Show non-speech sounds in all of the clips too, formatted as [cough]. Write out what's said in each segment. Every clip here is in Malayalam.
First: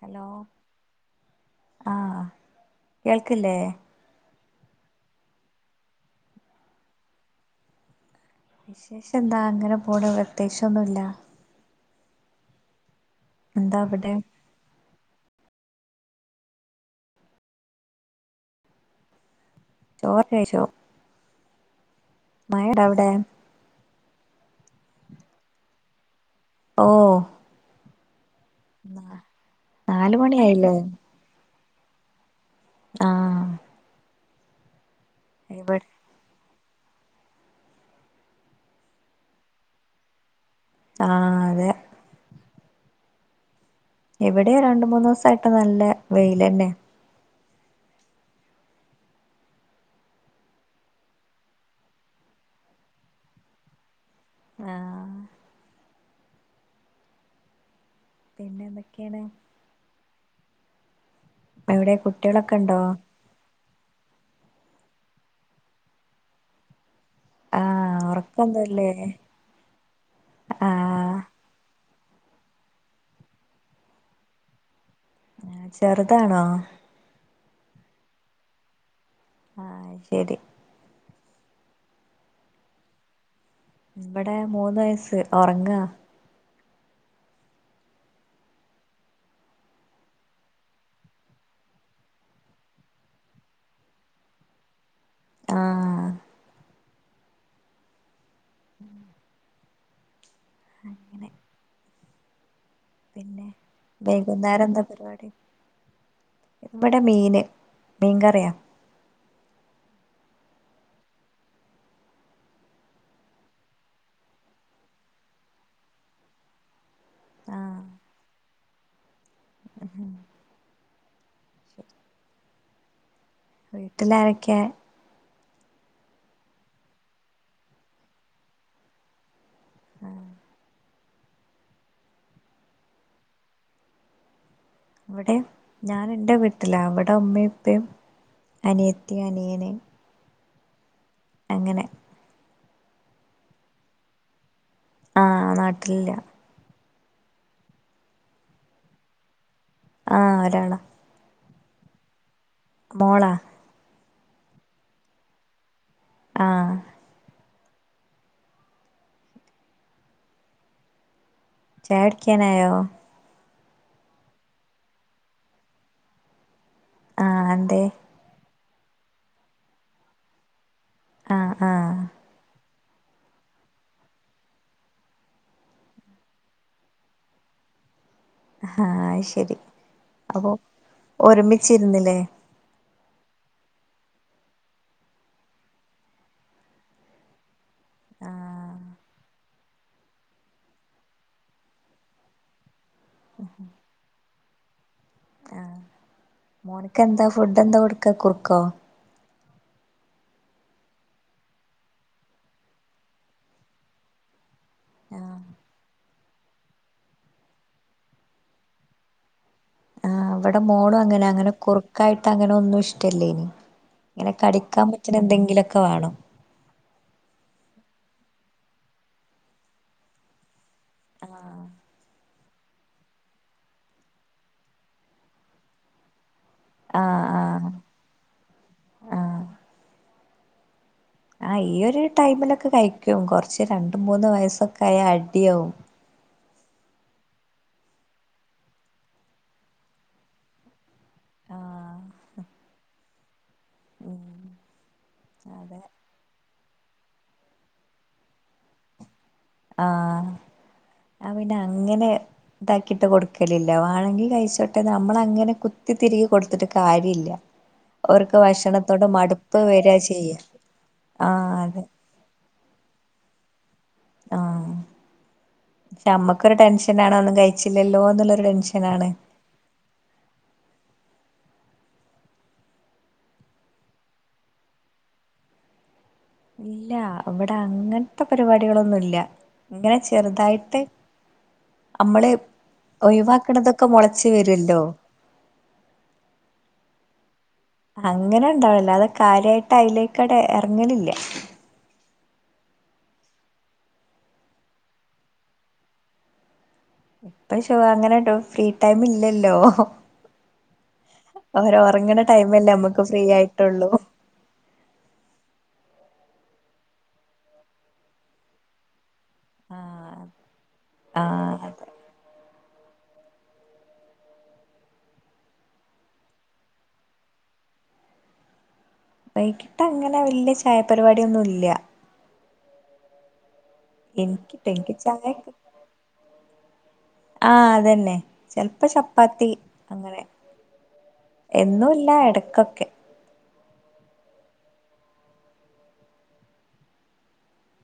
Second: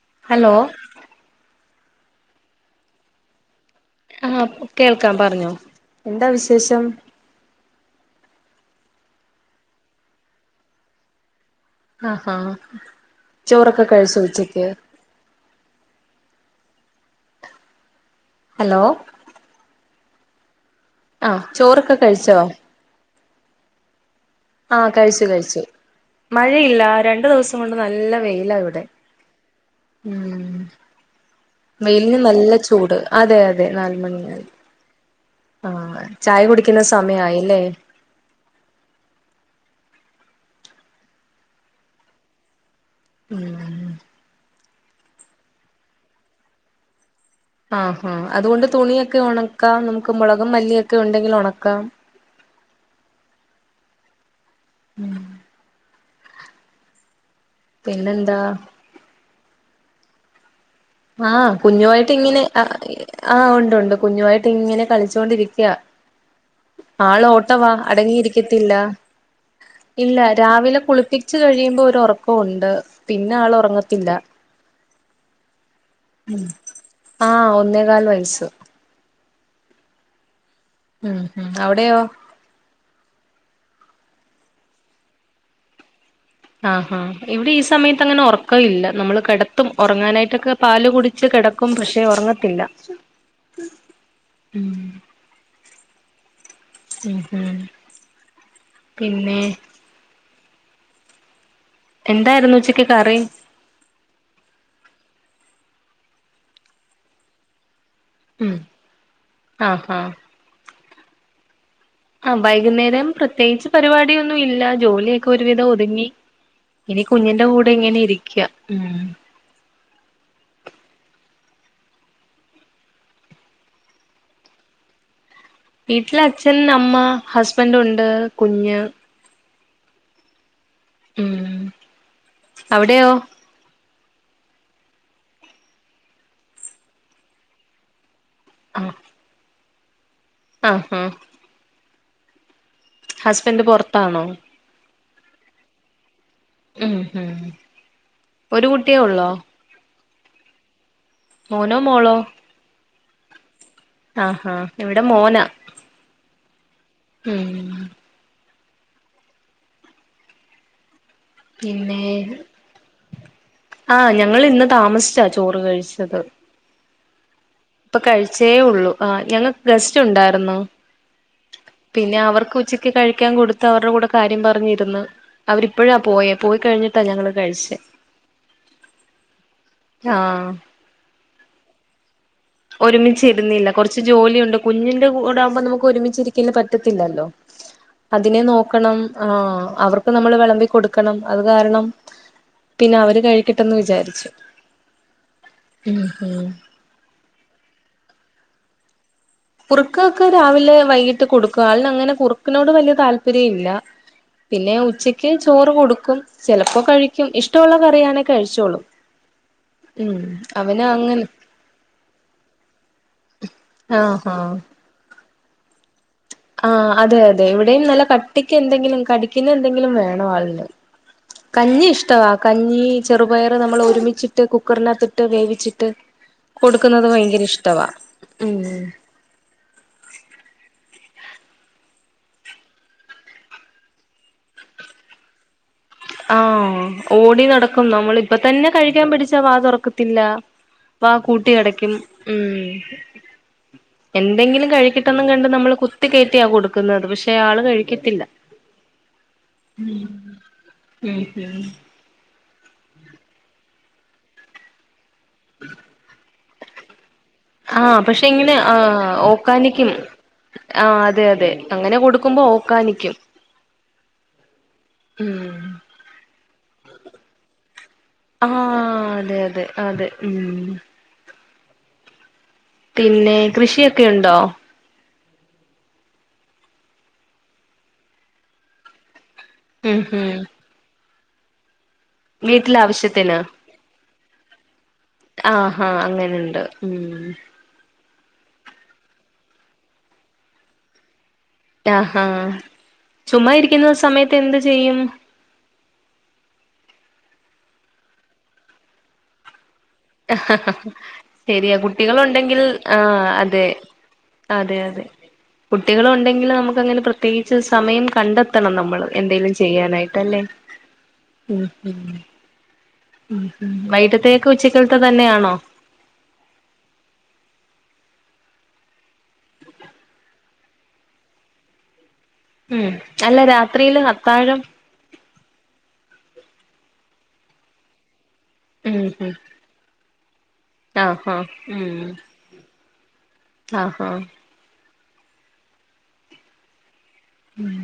ഹലോ ആ കേൾക്കില്ലേ ആ കേൾക്കാം പറഞ്ഞോ എന്താ വിശേഷം വിശേഷം എന്താ അങ്ങനെ പോണു പ്രതേകിച്ചു ഒന്നുല്ല ആ ആ ചോറൊക്കെ അവിടെ കഴിച്ചോ ഉച്ചക്ക് ഹലോ ചോറ് കഴിച്ചോ ആ ചോറൊക്കെ കഴിച്ചോ മയടാ അവിടെ ആ കഴിച്ചു കഴിച്ചു മഴയില്ല ഓ രണ്ടു ദിവസം കൊണ്ട് നല്ല വെയില് യില്ല ഇവിടെ നാല് മണി ഉം ആയല്ലോ വെയിലിന് നല്ല ചൂട് അതെയതെ നാല് മണിയായി. ആ ഇവിടെ ചായ കുടിക്ക് കുടിക്കുന്ന സമയായി ല്ലേ ആ അതെ ഉം ഇവിടെയും രണ്ട് മൂന്ന് ദിവസായിട്ട് നല്ല വെയിലന്നെ ആ ആ അതുകൊണ്ട് തുണിയൊക്കെ ഉണക്കാം നമുക്ക് മുളകുംമല്ലിയൊക്കെ ഉണ്ടെങ്കിൽ ഉണക്കാം ആ പിന്നെന്താ പിന്നെന്തൊക്കെയാണ് ആ എവിടെ കുഞ്ഞുമായിട്ട് ഇങ്ങനെ കുട്ടികളൊക്കെ ആ ഉണ്ടോ ആ ഉണ്ട് ഉണ്ട് ഇവിടെ കുഞ്ഞുമായിട്ട് ഇങ്ങനെ കളിച്ചുകൊണ്ടിരിക്കയാ ആള് ഓട്ടവാ ആഹ് അടങ്ങിയിരിക്കത്തില്ല ഉറക്കൊന്നുല്ലേ ഇല്ല രാവിലെ കുളിപ്പിച്ച് ആഹ് കഴിയുമ്പോ ഒരുറക്ക് ഉണ്ട് പിന്നെ ആൾ ഉറങ്ങത്തില്ല [unintelligible] ചെറുതാണോ ആ ഒന്നേകാൽ വയസ്സ് ആ അത് ശരി ഉം മ് അവിടെയോ ഇവിടെ മൂന്ന് വയസ്സ് ഒറങ്ങാ ആഹാ ഇവിടെ ഈ സമയത്ത് അങ്ങനെ ഒറക്കം ഇല്ല. നമ്മള് കിടത്തും ഉറങ്ങാനായിട്ടൊക്കെ പാല് കുടിച്ച് കിടക്കും പക്ഷേ ഒറങ്ങത്തില്ല മ് ആ ഉം മ് പിന്നെ അങ്ങനെ എന്തായിരുന്നുച്ചക്ക് പിന്നെ വൈകുന്നേരം എന്താ പരിപാടി? മീങ്കറിയോ ഉം ആഹ് ആഹ് ആ വൈകുന്നേരം പ്രത്യേകിച്ച് പരിപാടിയൊന്നും ഇല്ല ജോലിയൊക്കെ ഒരുവിധം ഒതുങ്ങി. ഇനി കുഞ്ഞിന്റെ കൂടെ ഇങ്ങനെ ആഹ് ഇരിക്കാ. ഉം വീട്ട്ലാരൊക്കെയാ? വീട്ടില് അച്ഛൻ, അമ്മ, ഹസ്ബന്റുണ്ട്, കുഞ്ഞ്. ആഹ് ഉം അവിടെയോ? ഇവിടേം ഞാൻ ഇന്റെ വീട്ടിലാ ഇവിടെ ഉമ്മേം ഇപ്പേം അനിയത്തി, അനിയന്. ആഹ് ആഹ് അങ്ങനെ ഹസ്ബൻഡ് പൊറത്താണോ? ആ നാട്ടിലില്ല. ഉം ഹ് ഒരു കുട്ടിയേ ഒള്ളോ ആ ഒരാള മോനോ മോളോ മോളാ ആ ഹാ ഇവിടെ മോന ആ ഉം പിന്നെ ചായകുടിക്കാനായോ ആ ഞങ്ങളിന്ന് താമസിച്ചാ ചോറ് കഴിച്ചത് ആഹ് എന്തേ ഇപ്പൊ കഴിച്ച തേയുള്ളൂ ആ ഞങ്ങക്ക് ഗസ്റ്റ് ഉണ്ടാരുന്ന് ആഹ് ആഹ് പിന്നെ അവർക്ക് ഉച്ച ക്ക് കഴിക്കാൻ കൊടുത്ത് അവരുടെ കൂടെ കാര്യം പറഞ്ഞിരുന്ന് അവരിപ്പോഴാ പോയേ പോയി കഴിഞ്ഞിട്ടാ ഞങ്ങള് കഴിച്ചേ ആഹ് അയ് ശരി ആഹ് അപ്പൊ ഒരുമിച്ചിരുന്നില്ലേ? ഒരുമിച്ചിരുന്നില്ല കുറച്ച് ജോലിയുണ്ട് കുഞ്ഞിന്റെ കൂടെ ആമ്പോ നമുക്ക് ഒരുമിച്ചിരിക്കല് പറ്റത്തില്ലല്ലോ അതിനെ ആഹ് നോക്കണം ആ അവർക്ക് നമ്മള് വിളമ്പി കൊടുക്കണം അത് കാരണം പിന്നെ അവര് കഴിക്കിട്ടന്ന് വിചാരിച്ചു ആഹ് ഉം ഹും മോനക്ക് എന്താ ഫുഡ് എന്താ കൊടുക്കാ കുറുക്കോ? കുറുക്കൊക്കെ രാവിലെ വൈകിട്ട് കൊടുക്കുക ആളിന് അങ്ങനെ കുറുക്കിനോട് വലിയ താല്പര്യം ഇല്ല പിന്നെ ഉച്ചയ്ക്ക് ആഹ് ചോറ് കൊടുക്കും ചിലപ്പോ കഴിക്കും ഇഷ്ടമുള്ള കറിയാണേ കഴിച്ചോളും ആ ഉം അവിടെ അവന് മോളും അങ്ങനെ അങ്ങനെ കുറുക്കായിട്ട് അങ്ങനെ ഒന്നും ഇഷ്ടല്ല ആഹ് പിന്നെ കടിക്കാൻ പറ്റ്ണ എന്തെങ്കി ഇതിലൊക്കെ വേണോ ആ അതെ അതെ ഇവിടെയും നല്ല കട്ടിക്ക് എന്തെങ്കിലും കടിക്കുന്ന എന്തെങ്കിലും വേണം ആളിന് കഞ്ഞി ഇഷ്ടവാ കഞ്ഞി ചെറുപയർ നമ്മൾ ഒരുമിച്ചിട്ട് കുക്കറിനാത്തിട്ട് വേവിച്ചിട്ട് ആഹ് കൊടുക്കുന്നത് ഭയങ്കര ആഹ് ഇഷ്ടവാ ഉം ആ ഈ ഒരു ടൈമിലൊക്കെ കഴിക്കും കൊറച്ച് രണ്ട് മൂന്ന് വയസ്സൊക്കെ ആയാ അടിയാവും ആഹ് ഓടി നടക്കും നമ്മള ഇപ്പ തന്നെ കഴിക്കാൻ പിടിച്ച വാ തൊറക്കത്തില്ല അ കൂട്ടി അടക്കും ആഹ് ഉം ഉം എന്തെങ്കിലും കഴിക്കിട്ടന്നും കണ്ട് നമ്മള് അതെ കുത്തി കയറ്റിയ കൊടുക് ക്കുന്നത് പക്ഷെ ആള് കഴിക്കത്തില്ല ഉം അ പിന്നെ ഉം അങ്ങനെ ഇതാക്കിട്ട് കൊടുക്കലില്ല വേണെങ്കി കഴിച്ചോട്ടെ നമ്മളങ്ങനെ കുത്തിതിരികി കൊടു നട്ട് കാരില്ല. ആ പക്ഷെ ഇങ്ങനെ ആ മടുപ്പ് ഓക്കാനിക്കും വരാ ചെയ്യ ആ അതെ അതെ അങ്ങനെ കൊടുക്കുമ്പോ കാണിക്കും ആഹ്പക്ഷെ നമ്മക്കൊരു ടെൻഷൻ നാണ് ഒന്ന് കഴിച് ആഹ് അതെ അതെ അതെ ഉം പിന്നെ കൃഷിയൊക്കെയുണ്ടോ? ഇല്ല ഇവ്ടെഅങ്ങൻത്തെപരിപാടികളൊന്നുംല്ല ഉം ഉം ഇങ്ങനെചെറ്തായിട്ട് അമ്മള് വീട്ടിലെ ഒഴിവാക്ക്ണതൊക്കെ മൊള ച്ച് വരുവല്ലോ ആഹ് ഹാ അങ്ങനണ്ട് ഉം അങ്ങനെ ഒണ്ടാവില്ല അത് കാര്യായിട്ട് അയിലേക്കടെ എറങ്ങല്ലില്ല ആഹ് ചുമ്മാ ഇരിക്കുന്ന സമയത്ത് എന്ത് ചെയ്യും? ഐശോ അങ്ങനെട്ടോ ഫ്രീ ടൈം ഇല്ലല്ലോ ശെരിയാ അവര് ഉറങ്ങണ കുട്ടികളുണ്ടെങ്കിൽ ടൈമല്ലേ നമ്മുക്ക് ഫ്രീ ആഹ് അതെ ആയിട്ടുള്ളൂ അതെ അതെ കുട്ടികളൊണ്ടെങ്കില് നമുക്ക് അങ്ങനെ പ്രത്യേകിച്ച് സമയം കണ്ടെത്തണം നമ്മള് എന്തെലും ആഹ് ചെയ്യാനായിട്ടല്ലേ ആഹ് ഉം അതെ ഉം ഉം ഉം വൈട്ടത്തെക്കു ഉച്ചക്കൽത്ത തന്നെയാണോ വൈകിട്ട് അങ്ങനെ വല്ല്യ ചായപരിപാടിയൊന്നും ഇല്ല ഉം അല്ല രാ എനിക്കിട്ട് എനിക്ക് ചായക്ക ആ അതന്നെ ചെലപ്പ ഉം ഉം ചപ്പാത്തി അങ്ങനെ ആഹ് ആഹ് എന്നുല്ല ഉം എടക്കൊക്കെ ആഹ് ആഹ് ഉം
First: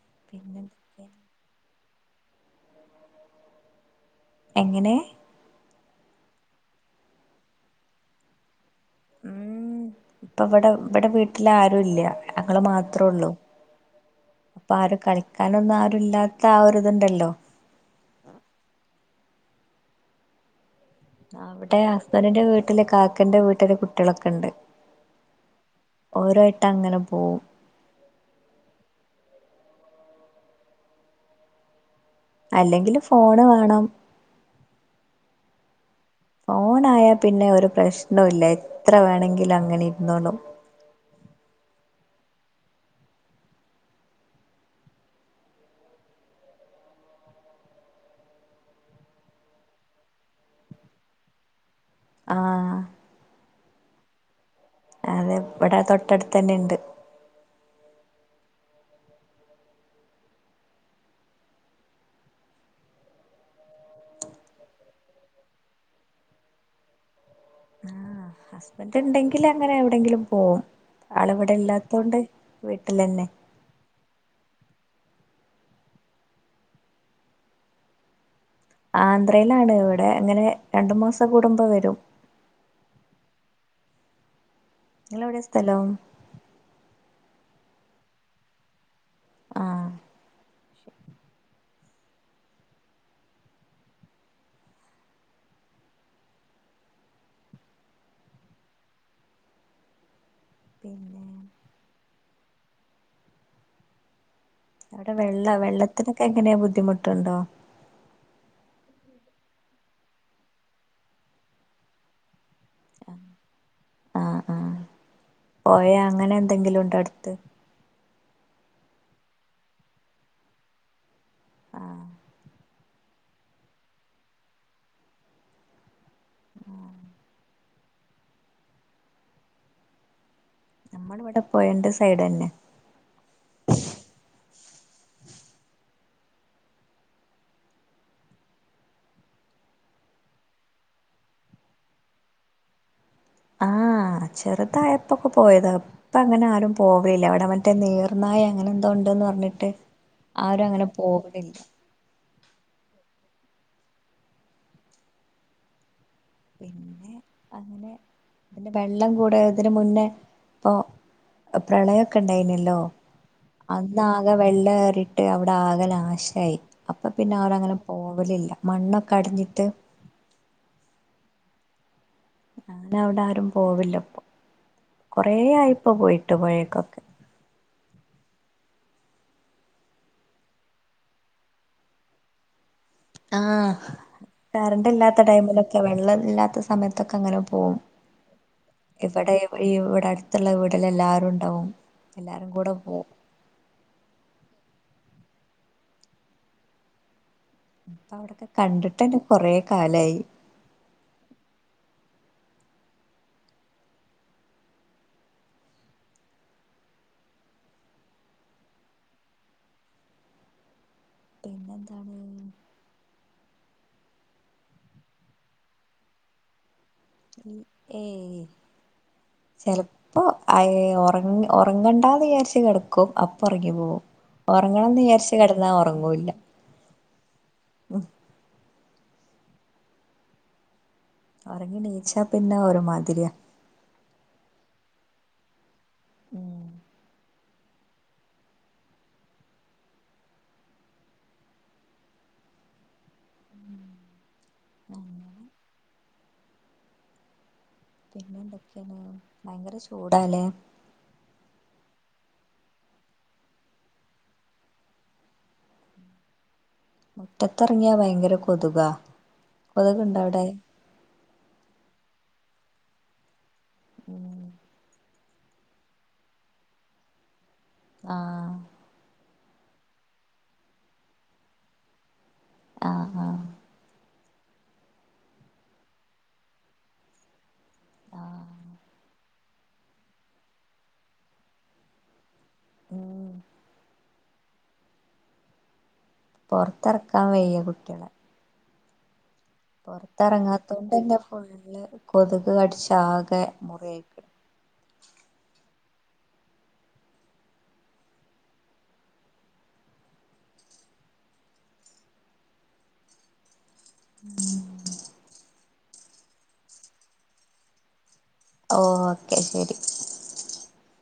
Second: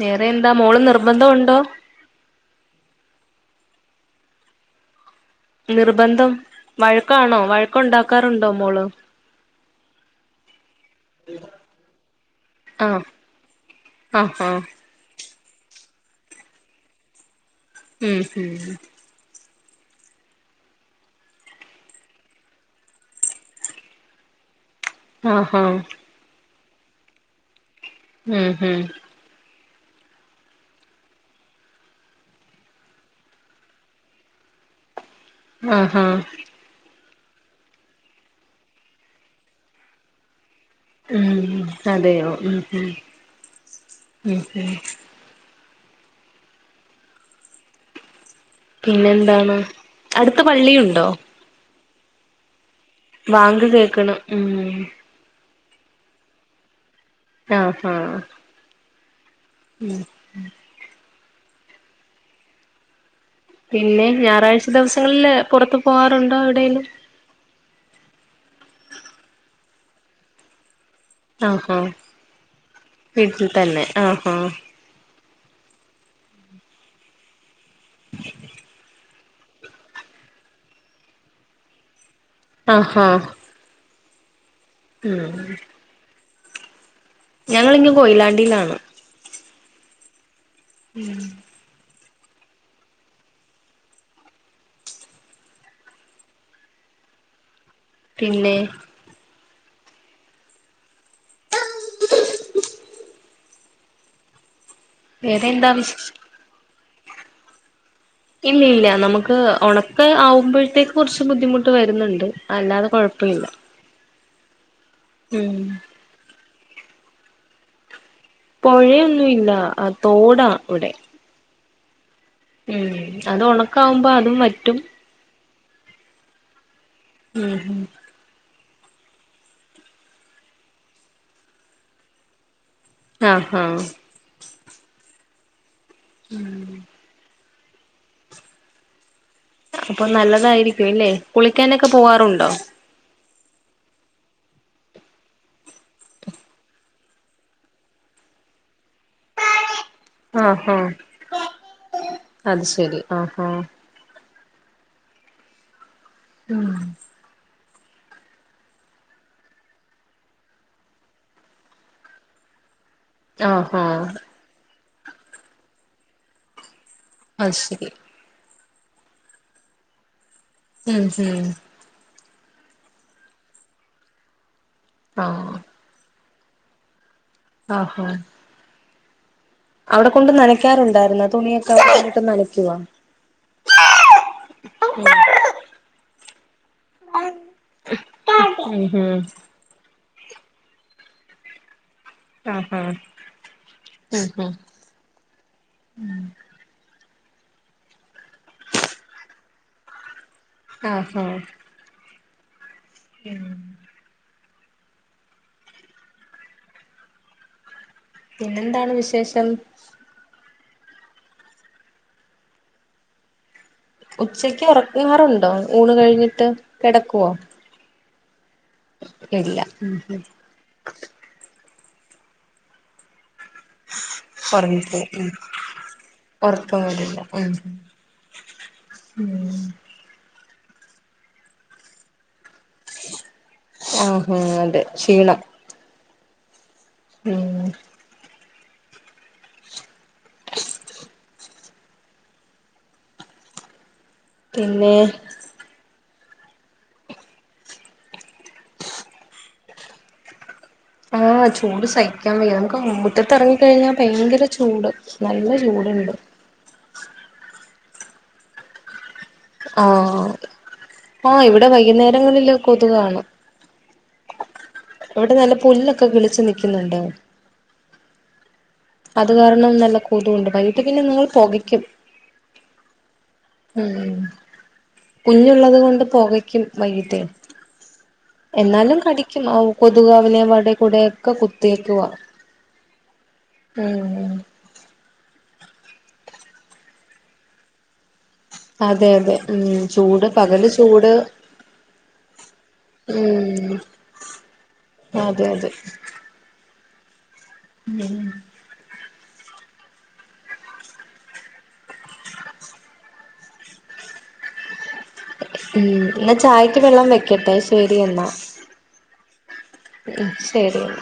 വേറെ എന്താ പിന്നെ മോള് നിർബന്ധ ഒണ്ടോ എങ്ങനെ നിർബന്ധം വഴക്കാണോ വഴക്കോണ്ടാക്കാറുണ്ടോ മോള് ഇപ്പ വിടെ ഇവിടെ വീട്ടിലാ ആരും ഇല്ല ഞങ്ങള് ആഹ് മാത്രഒള്ളൂ ആഹ് ആഹ് അപ്പോ ആരും കള കാരൊണോന്നും ആരു ഇല്ലാത്ത ആരു ഇതുണ്ടല്ലോ ഉം ഹും അവിടെ ഹസ്ബന്റിന്റെ വീട്ടില് കാക്കന്റെ വീട്ടില് കുട്ടിളൊക്ക ണ്ട് ആഹ് ഹാ ട്ടങ്ങനെ പോവും ഉം ഹും അല്ലെങ്കില് ഫോണ് വേണം ആഹ് ആഹ് ഓനായ പിന്നെ ഒരു പ്രശ്നോ ഇല്ല എത്ര വേണങ്കിലും അങ്ങനെ ഇരുന്നോള്ളും ഉം അതെയോ ഉം ഉം ഉം ഉം പിന്നെ എന്താണ് അടുത്ത് പള്ളിയുണ്ടോ ആഹ് വാങ്ക് കേക്ക്‌ണ് ഉം അതെ ഇവിടെ തൊട്ടടുത്ത് തന്നെ ണ്ട് ആ ഹാ ഉം പിന്നെ ഞാറാച ദിവസങ്ങളില് പുറത്തു പോവാറുണ്ടോ എവിടേലും ആഹ് ഹസ്ബൻഡ് ഇണ്ടെങ്കിൽ അങ്ങനെ എവിടെങ്കിലും പോകും ആഹ വീട്ടിൽ തന്നെ ആഹ ആന്ധ്രയിലാണ് ഇവിടെ ഇങ്ങനെ രണ്ടു മാസം കൂടുമ്പോ വരും ആഹാ നിങ്ങളെവിടെ സ്ഥലോ? ഞങ്ങിങ്ങ് കൊയിലാണ്ടിയിലാണ് ആഹ ഉം പിന്നെ പിന്നെ അവിടെ വേറെ വെള്ളാ എന്താ വിശേഷം വെള്ളത്തിനൊക്കെ എങ്ങനെയാ ബുദ്ധിമുട്ട് ട്ടണ്ടോ ഇല്ല ഇല്ല നമുക്ക് ഉണക്ക ആവുമ്പോഴത്തേക്ക് കുറച്ച് ബുദ്ധിമുട്ട് വരുന്നുണ്ട് അല്ലാതെ കൊഴപ്പമില്ല പോയേ അങ്ങനൊ എന്തെങ്കിലും ഉണ്ട് അടുത്ത് പുഴയൊന്നും ഇല്ല ആ തോടാ ഇവിടെ ആഹ് ഉം അത് ഉണക്കാവുമ്പോ അതും വറ്റും ഉം ഹ് നമ്മള് ഇവിടെ പോയന്റെ സൈഡ് തന്നെ ആഹ ഹാ ഉം അപ്പൊ നല്ലതായിരിക്കും അല്ലേ കുളിക്കാനൊക്കെ പോവാറുണ്ടോ ആഹ് ചെറുതായപ്പൊക്കെ പോയത് ഇപ്പ അങ്ങനെ ആരും പോവലില്ല എവിടെ മറ്റേ നീർനായ അങ്ങനെ ഉണ്ടന്ന് പറഞ്ഞിട്ട് ആരും ആഹാ അങ്ങനെ പോകണില്ല അത് ശരി ആ ആഹ പിന്നെ അങ്ങനെ ഇതിന്റെ വെള്ളം കൂടെ ഇതിനു മുന്നേ ഇപ്പൊ പ്രളയൊക്കെ ഉണ്ടായിനല്ലല്ലോ ആഹാ അന്ന് ആകെ വെള്ളം ഏറി അവിടെ ആകേ നാശമായി അപ്പൊ പിന്നെ അവിടെ അത് അങ്ങനെ ശരി പോവലില്ല മണ്ണൊക്കെ അടിഞ്ഞിട്ട്- ഉം ഹം അങ്ങനെ അവിടെ ആരും പോവില്ല ഇപ്പൊ കൊറേ ആഹ് ആയിപ്പ പോയി- പഴേക്കൊക്കെ [unintelligible] ആ ഹാ അവിടെ കൊണ്ട് നനക്കാറുണ്ടായിരുന്നോ തുണിയൊക്കെ അവിടേട്ട് നനയ്ക്കുവോ ആ കറണ്ട് ഇല്ലാത്ത ടൈമിലൊക്കെ വെള്ളഓ ഒന്നും ഇല്ലാത്തപ്പോ സമയത്തൊക്കെ അങ്ങനെ പോകും ഉം ഉം ഇവിടെ ഇവിടെ- മത്തുള്ള വീടിൽ എല്ലാരും ഉണ്ടാവും. എല്ലാരും കൂടെ ആഹാ പോവും ഉം ഉം ഇപ്പ അവിടൊക്കെ കണ്ടിട്ടന്നെ കൊറെ കാലായി ആ ആ [unintelligible] പിന്നെന്താണ് വിശേഷം പിന്നെ എന്താണ് ഉച്ചക്ക് ഉറങ്ങാറുണ്ടോ ഊണ് കഴിഞ്ഞിട്ട് കെടക്കുവോ ഈ ഏയ് ഉം ചിലപ്പോ അയ് ഉറങ്ങി ഉറ ഉറങ്ങണ്ടാന്നു വിചാരിച്ചു കിടക്കും അ പ്പോറങ്ങി പോകും ഉറങ്ങണംന്ന് ഉറങ്ങിപ്പോവും ഉം വിചാരിച്ച് കിടന്നാ ഉറങ്ങൂല്ല ഉറക്കം വരില്ല ഉം ഉം ഉറങ്ങി നീച്ച പിന്നെ ഒരുമാതിരിയാ ആഹാ അതെ ക്ഷീണം ഉം ഉം പിന്നെ പിന്നെന്തൊക്കെയാണ് ഭയങ്കര ചൂടാലേ ആ ചൂട് സഹിക്കാൻ വയ്യ നമുക്ക് മുറ്റത്ത് ഇറങ്ങി കഴിഞ്ഞാ ഭയങ്കര ചൂട് നല്ല ചൂടുണ്ട് മുറ്റത്തിറങ്ങിയാ ഭയങ്കര കൊതുകാ കൊതുകുണ്ടോ അവിടെ? ആ ഇവിടെ വൈകുന്നേരങ്ങളിലൊക്കെ കൊതുകാണും ഉം ഇവിടെ നല്ല പുല്ലൊക്കെ കിളിച്ചു നിക്കുന്നുണ്ടോ ആഹ് അത് കാരണം നല്ല കൊതുണ്ട് വൈകിട്ട് പിന്നെ നിങ്ങള് പൊകക്കും. ആ ആ ഉം കുഞ്ഞുള്ളത് കൊണ്ട് പൊകയ്ക്കും വൈകിട്ടെ ആഹ് എന്നാലും കടിക്കും ആ കൊതുകവനെ വടെ കൂടെയൊക്കെ കുത്തിയേക്കുവാ ഉം ഉം ഉം പൊറത്തെറക്കാൻ വയ്യ കുട്ട്യേളെ അതെയതെ പൊറത്തെറങ്ങാത്ത കൊണ്ടന്നെ ഫുള്ള് കൊതുക് കടിച്ച് ആകെ മുറിയായിക്ക്ണ് അതെയതെ ഉം [unintelligible] ഉം എന്നാ ചായക്ക് വെള്ളം വെക്കട്ടെ ശെരി എന്നാ ഓക്കെ ശരി മ് ശരി എന്ന